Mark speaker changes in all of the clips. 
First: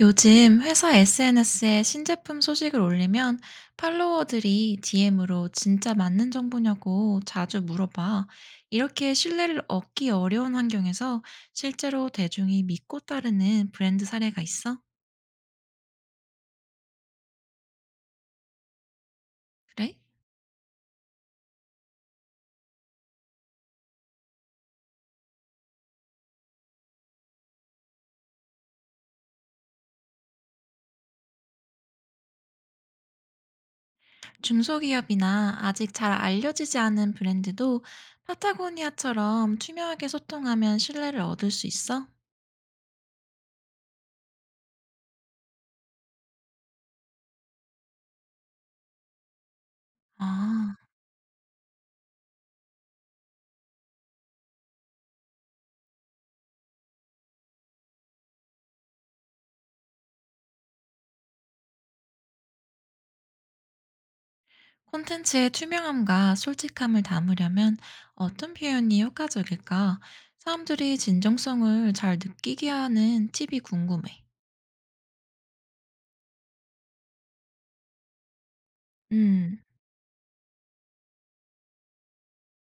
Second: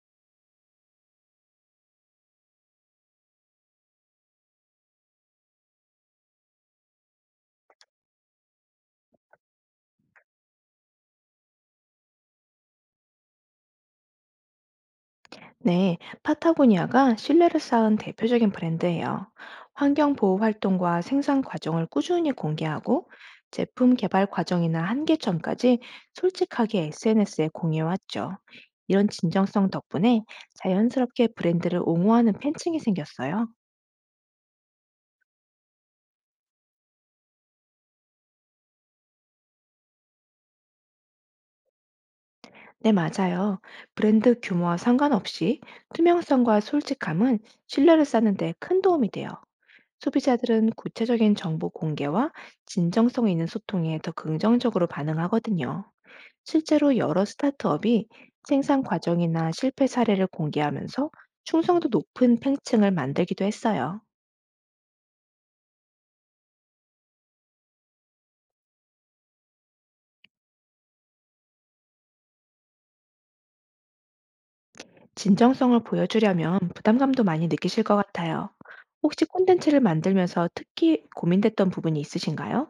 Speaker 1: 요즘 회사 SNS에 신제품 소식을 올리면 팔로워들이 DM으로 진짜 맞는 정보냐고 자주 물어봐. 이렇게 신뢰를 얻기 어려운 환경에서 실제로 대중이 믿고 따르는 브랜드 사례가 있어?
Speaker 2: 네, 파타고니아가 신뢰를 쌓은 대표적인 브랜드예요.
Speaker 1: 그래?
Speaker 2: 환경 보호 활동과 생산 과정을 꾸준히 공개하고 제품 개발 과정이나 한계점까지 솔직하게 SNS에 공유해왔죠. 이런 진정성 덕분에 자연스럽게 브랜드를 옹호하는 팬층이 생겼어요.
Speaker 1: 중소기업이나 아직 잘 알려지지 않은 브랜드도 파타고니아처럼 투명하게 소통하면 신뢰를 얻을 수 있어?
Speaker 2: 네, 맞아요. 브랜드 규모와 상관없이 투명성과 솔직함은 신뢰를 쌓는 데 큰 도움이 돼요. 소비자들은
Speaker 1: 아.
Speaker 2: 구체적인 정보 공개와 진정성 있는 소통에 더 긍정적으로 반응하거든요. 실제로 여러 스타트업이 생산 과정이나 실패 사례를 공개하면서 충성도 높은 팬층을 만들기도 했어요.
Speaker 1: 콘텐츠의 투명함과 솔직함을 담으려면 어떤 표현이 효과적일까? 사람들이 진정성을 잘 느끼게 하는 팁이 궁금해.
Speaker 2: 진정성을 보여주려면 부담감도 많이 느끼실 것 같아요. 혹시
Speaker 1: 음,
Speaker 2: 콘텐츠를 만들면서 특히 고민됐던 부분이 있으신가요?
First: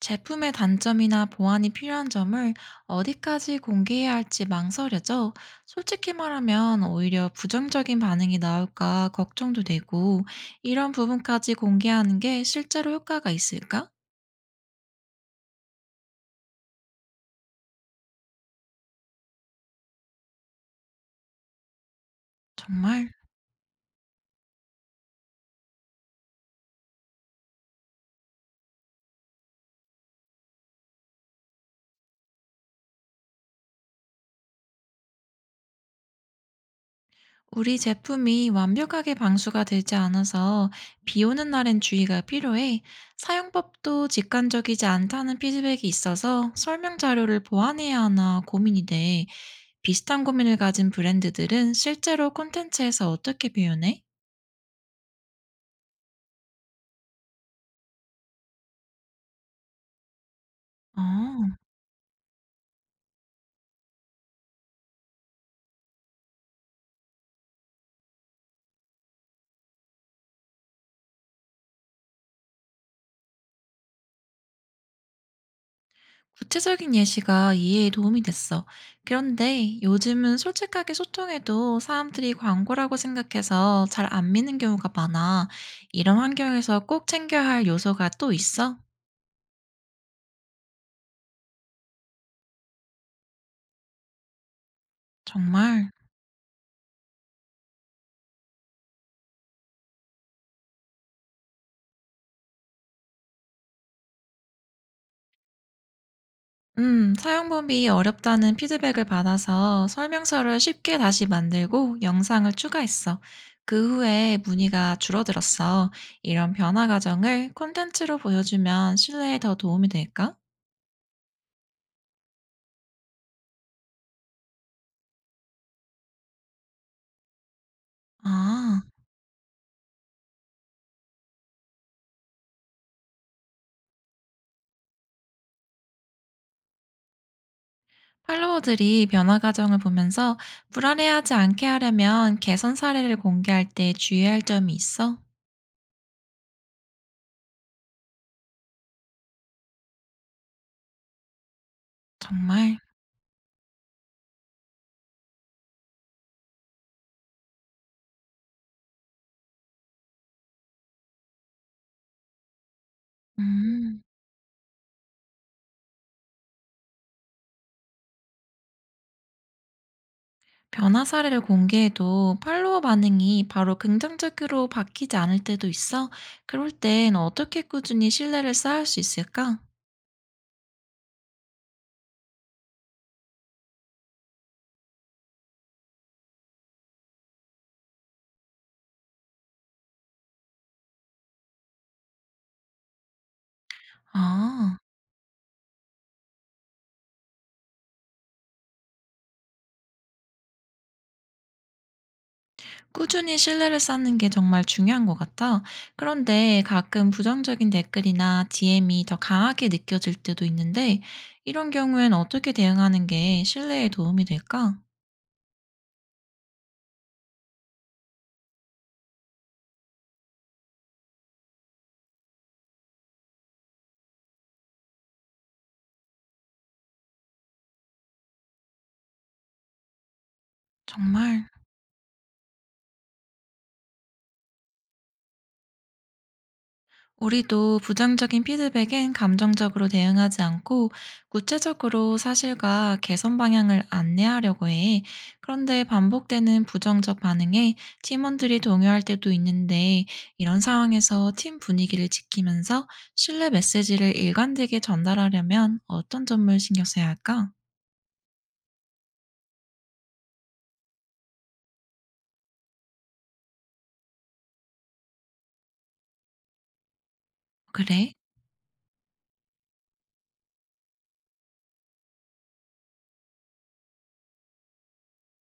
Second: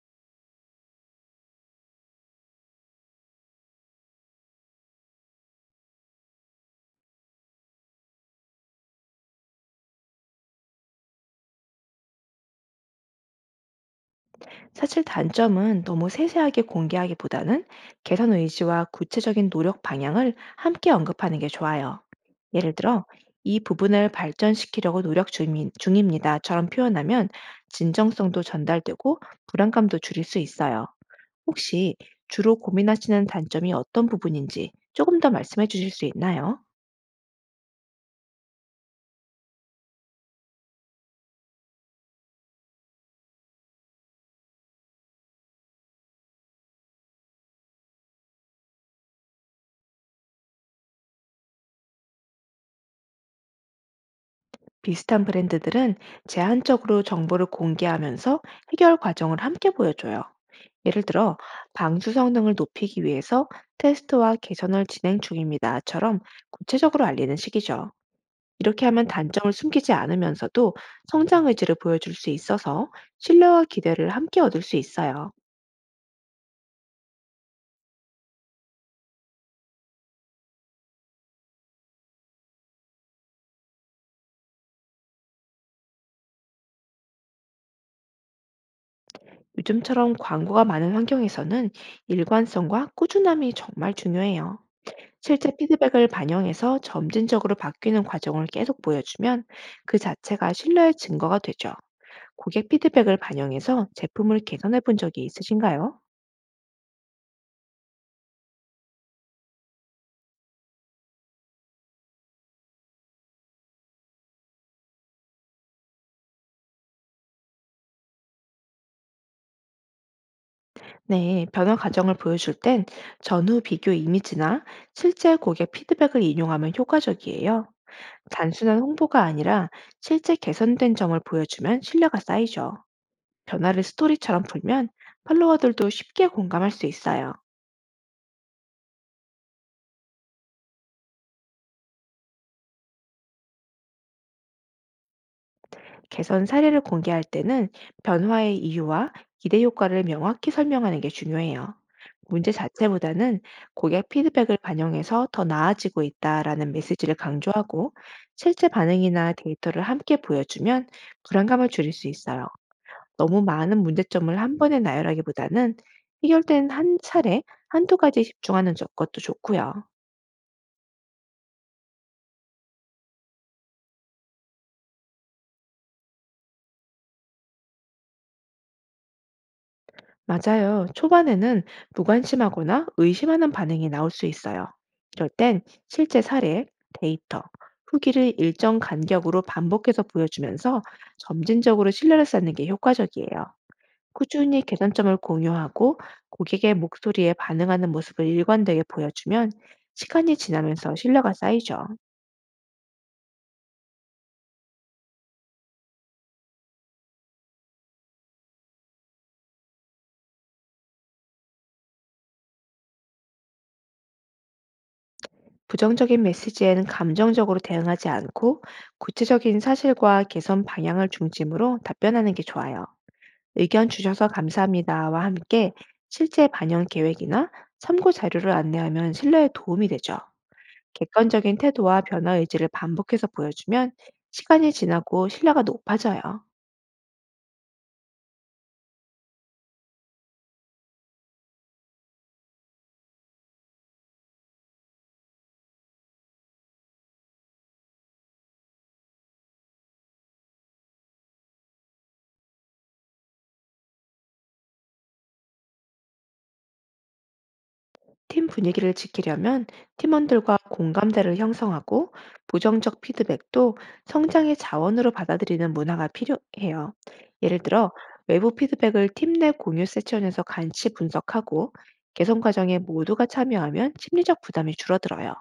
Speaker 1: 제품의 단점이나 보완이 필요한 점을 어디까지 공개해야 할지 망설여져. 솔직히 말하면 오히려 부정적인 반응이 나올까 걱정도 되고, 이런 부분까지 공개하는 게 실제로 효과가 있을까?
Speaker 2: 사실 단점은 너무 세세하게 공개하기보다는 개선 의지와 구체적인 노력 방향을 함께 언급하는 게 좋아요. 예를 들어,
Speaker 1: 정말?
Speaker 2: 이 부분을 발전시키려고 노력 중이- 중입니다처럼 표현하면 진정성도 전달되고 불안감도 줄일 수 있어요. 혹시 주로 고민하시는 단점이 어떤 부분인지 조금 더 말씀해 주실 수 있나요?
Speaker 1: 우리 제품이 완벽하게 방수가 되지 않아서 비 오는 날엔 주의가 필요해. 사용법도 직관적이지 않다는 피드백이 있어서 설명 자료를 보완해야 하나 고민이 돼. 비슷한 고민을 가진 브랜드들은 실제로 콘텐츠에서 어떻게 표현해?
Speaker 2: 비슷한 브랜드들은 제한적으로 정보를 공개하면서 해결 과정을 함께 보여줘요. 예를 들어
Speaker 1: 아,
Speaker 2: 방수 성능을 높이기 위해서 테스트와 개선을 진행 중입니다처럼 구체적으로 알리는 식이죠. 이렇게 하면 단점을 숨기지 않으면서도 성장 의지를 보여줄 수 있어서 신뢰와 기대를 함께 얻을 수 있어요.
Speaker 1: 구체적인 예시가 이해에 도움이 됐어. 그런데 요즘은 솔직하게 소통해도 사람들이 광고라고 생각해서 잘 안 믿는 경우가 많아. 이런 환경에서 꼭 챙겨야 할 요소가 또 있어?
Speaker 2: 요즘처럼 광고가 많은 환경에서는 일관성과 꾸준함이 정말 중요해요. 실제
Speaker 1: 정말?
Speaker 2: 피드백을 반영해서 점진적으로 바뀌는 과정을 계속 보여주면 그 자체가 신뢰의 증거가 되죠. 고객 피드백을 반영해서 제품을 개선해 본 적이 있으신가요?
Speaker 1: 사용법이 어렵다는 피드백을 받아서 설명서를 쉽게 다시 만들고 영상을 추가했어. 그 후에 문의가 줄어들었어. 이런 변화 과정을 콘텐츠로 보여주면 신뢰에 더 도움이 될까?
Speaker 2: 네, 변화 과정을 보여줄 땐 전후 비교 이미지나 실제 고객 피드백을 인용하면 효과적이에요. 단순한
Speaker 1: 아,
Speaker 2: 홍보가 아니라 실제 개선된 점을 보여주면 신뢰가 쌓이죠. 변화를 스토리처럼 풀면 팔로워들도 쉽게 공감할 수 있어요.
Speaker 1: 팔로워들이 변화 과정을 보면서 불안해하지 않게 하려면 개선 사례를 공개할 때 주의할 점이 있어?
Speaker 2: 개선 사례를 공개할 때는 변화의 이유와 기대 효과를 명확히 설명하는 게 중요해요. 문제
Speaker 1: 정말?
Speaker 2: 자체보다는 고객 피드백을 반영해서 더 나아지고 있다라는 메시지를 강조하고 실제 반응이나 데이터를 함께 보여주면 불안감을 줄일 수 있어요. 너무 많은
Speaker 1: 음.
Speaker 2: 문제점을 한 번에 나열하기보다는 해결된 한 차례 한두 가지에 집중하는 저- 것도 좋고요.
Speaker 1: 변화 사례를 공개해도 팔로워 반응이 바로 긍정적으로 바뀌지 않을 때도 있어. 그럴 땐 어떻게 꾸준히 신뢰를 쌓을 수 있을까?
Speaker 2: 맞아요. 초반에는 무관심하거나 의심하는 반응이 나올 수 있어요. 이럴 땐 실제 사례, 데이터, 후기를 일정 간격으로 반복해서 보여주면서 점진적으로 신뢰를 쌓는 게 효과적이에요. 꾸준히
Speaker 1: 아,
Speaker 2: 개선점을 공유하고 고객의 목소리에 반응하는 모습을 일관되게 보여주면 시간이 지나면서 신뢰가 쌓이죠.
Speaker 1: 꾸준히 신뢰를 쌓는 게 정말 중요한 것 같아. 그런데 가끔 부정적인 댓글이나 DM이 더 강하게 느껴질 때도 있는데, 이런 경우엔 어떻게 대응하는 게 신뢰에 도움이 될까?
Speaker 2: 부정적인 메시지에는 감정적으로 대응하지 않고 구체적인 사실과 개선 방향을 중심으로 답변하는 게 좋아요. 의견 주셔서 감사합니다와 함께 실제 반영 계획이나 참고 자료를 안내하면 신뢰에 도움이 되죠.
Speaker 1: 정말.
Speaker 2: 객관적인 태도와 변화 의지를 반복해서 보여주면 시간이 지나고 신뢰가 높아져요.
Speaker 1: 우리도 부정적인 피드백엔 감정적으로 대응하지 않고 구체적으로 사실과 개선 방향을 안내하려고 해. 그런데 반복되는 부정적 반응에 팀원들이 동요할 때도 있는데, 이런 상황에서 팀 분위기를 지키면서 신뢰 메시지를 일관되게 전달하려면 어떤 점을 신경 써야 할까?
Speaker 2: 팀 분위기를 지키려면 팀원들과 공감대를 형성하고 부정적 피드백도 성장의 자원으로 받아들이는 문화가 필요해요. 예를 들어
Speaker 1: 그래?
Speaker 2: 외부 피드백을 팀 내 공유 세션에서 같이 분석하고 개선 과정에 모두가 참여하면 심리적 부담이 줄어들어요.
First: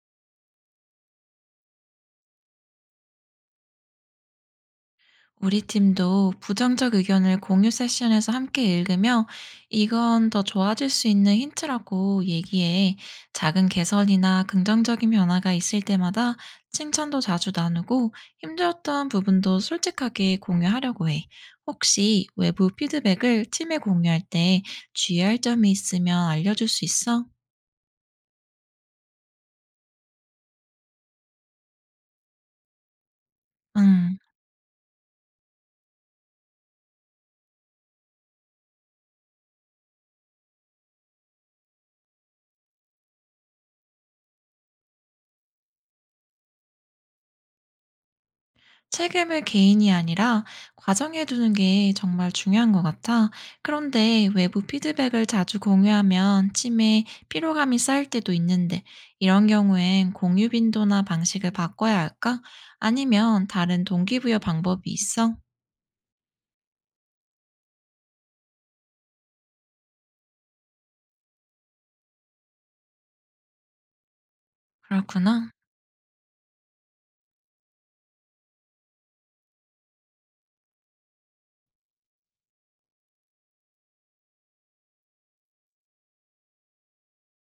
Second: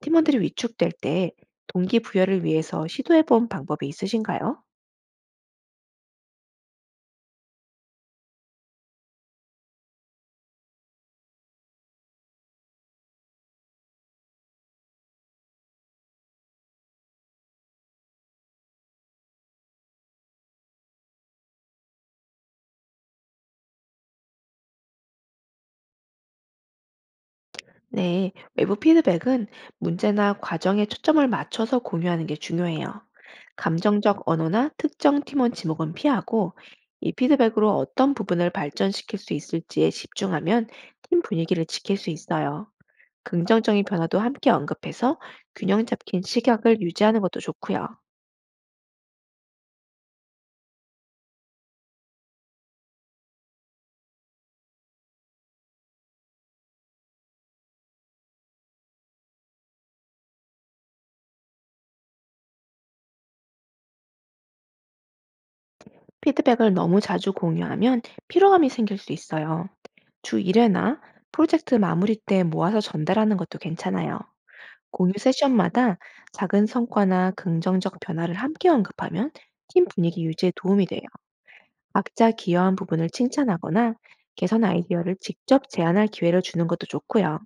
Speaker 2: 팀원들이 위축될 때 동기부여를 위해서 시도해 본 방법이 있으신가요?
Speaker 1: 우리 팀도 부정적 의견을 공유 세션에서 함께 읽으며 이건 더 좋아질 수 있는 힌트라고 얘기해. 작은 개선이나 긍정적인 변화가 있을 때마다 칭찬도 자주 나누고, 힘들었던 부분도 솔직하게 공유하려고 해. 혹시 외부 피드백을 팀에 공유할 때 주의할 점이 있으면 알려줄 수 있어?
Speaker 2: 네, 외부 피드백은 문제나 과정에 초점을 맞춰서 공유하는 게 중요해요.
Speaker 1: 음.
Speaker 2: 감정적 언어나 특정 팀원 지목은 피하고 이 피드백으로 어떤 부분을 발전시킬 수 있을지에 집중하면 팀 분위기를 지킬 수 있어요. 긍정적인 변화도 함께 언급해서 균형 잡힌 시각을 유지하는 것도 좋고요.
Speaker 1: 책임을 개인이 아니라 과정에 두는 게 정말 중요한 것 같아. 그런데 외부 피드백을 자주 공유하면 팀에 피로감이 쌓일 때도 있는데, 이런 경우엔 공유 빈도나 방식을 바꿔야 할까? 아니면 다른 동기부여 방법이 있어?
Speaker 2: 피드백을 너무 자주 공유하면 피로감이 생길 수 있어요. 주 1회나 프로젝트 마무리 때 모아서 전달하는 것도 괜찮아요. 공유
Speaker 1: 그렇구나.
Speaker 2: 세션마다 작은 성과나 긍정적 변화를 함께 언급하면 팀 분위기 유지에 도움이 돼요. 각자 기여한 부분을 칭찬하거나 개선 아이디어를 직접 제안할 기회를 주는 것도 좋고요.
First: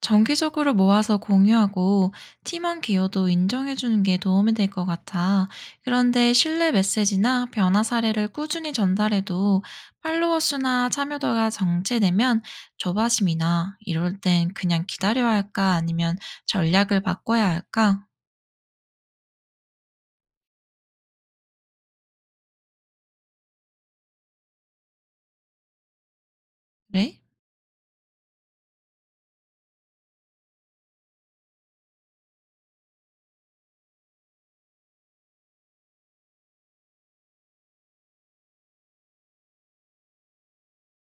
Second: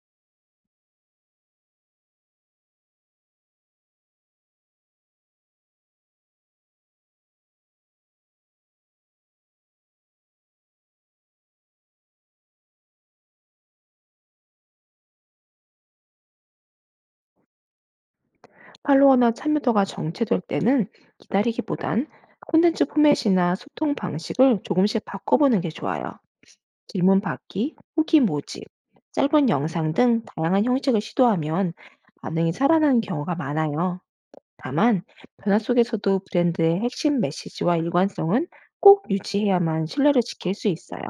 Speaker 1: 정기적으로 모아서 공유하고 팀원 기여도 인정해주는 게 도움이 될 것 같아. 그런데 신뢰 메시지나 변화 사례를 꾸준히 전달해도 팔로워 수나 참여도가 정체되면 조바심이나, 이럴 땐 그냥 기다려야 할까 아니면 전략을 바꿔야 할까?
Speaker 2: 팔로워나 참여도가 정체될 때는 기다리기보단 콘텐츠 포맷이나 소통 방식을 조금씩 바꿔보는 게 좋아요.
Speaker 1: 그래?
Speaker 2: 질문 받기, 후기 모집, 짧은 영상 등 다양한 형식을 시도하면 반응이 살아나는 경우가 많아요. 다만 변화 속에서도 브랜드의 핵심 메시지와 일관성은 꼭 유지해야만 신뢰를 지킬 수 있어요.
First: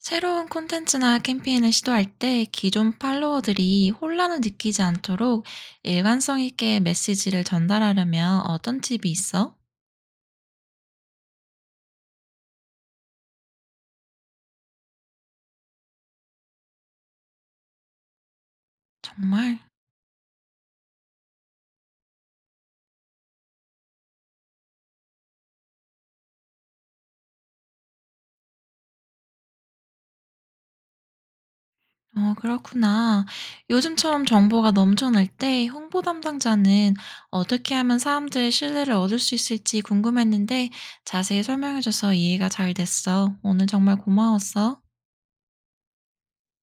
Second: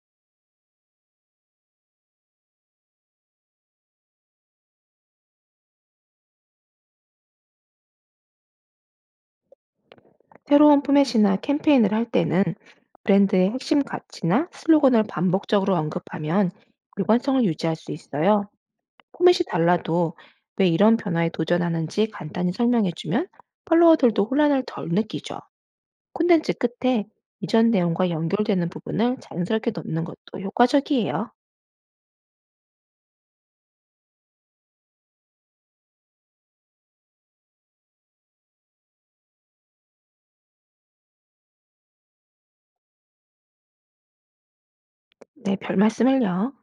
Speaker 1: 새로운 콘텐츠나 캠페인을 시도할 때 기존 팔로워들이 혼란을 느끼지 않도록 일관성 있게 메시지를 전달하려면 어떤 팁이 있어?
Speaker 2: 새로운 포맷이나 캠페인을 할 때는 브랜드의 핵심 가치나 슬로건을 반복적으로 언급하면 일관성을 유지할 수 있어요. 포맷이
Speaker 1: 정말?
Speaker 2: 달라도 왜 이런 변화에 도전하는지 간단히 설명해주면 팔로워들도 혼란을 덜 느끼죠. 콘텐츠 끝에 이전 내용과 연결되는 부분을 자연스럽게 넣는 것도 효과적이에요.
Speaker 1: 어, 그렇구나. 요즘처럼 정보가 넘쳐날 때 홍보 담당자는 어떻게 하면 사람들의 신뢰를 얻을 수 있을지 궁금했는데 자세히 설명해줘서 이해가 잘 됐어. 오늘 정말 고마웠어.
Speaker 2: 네, 별 말씀을요.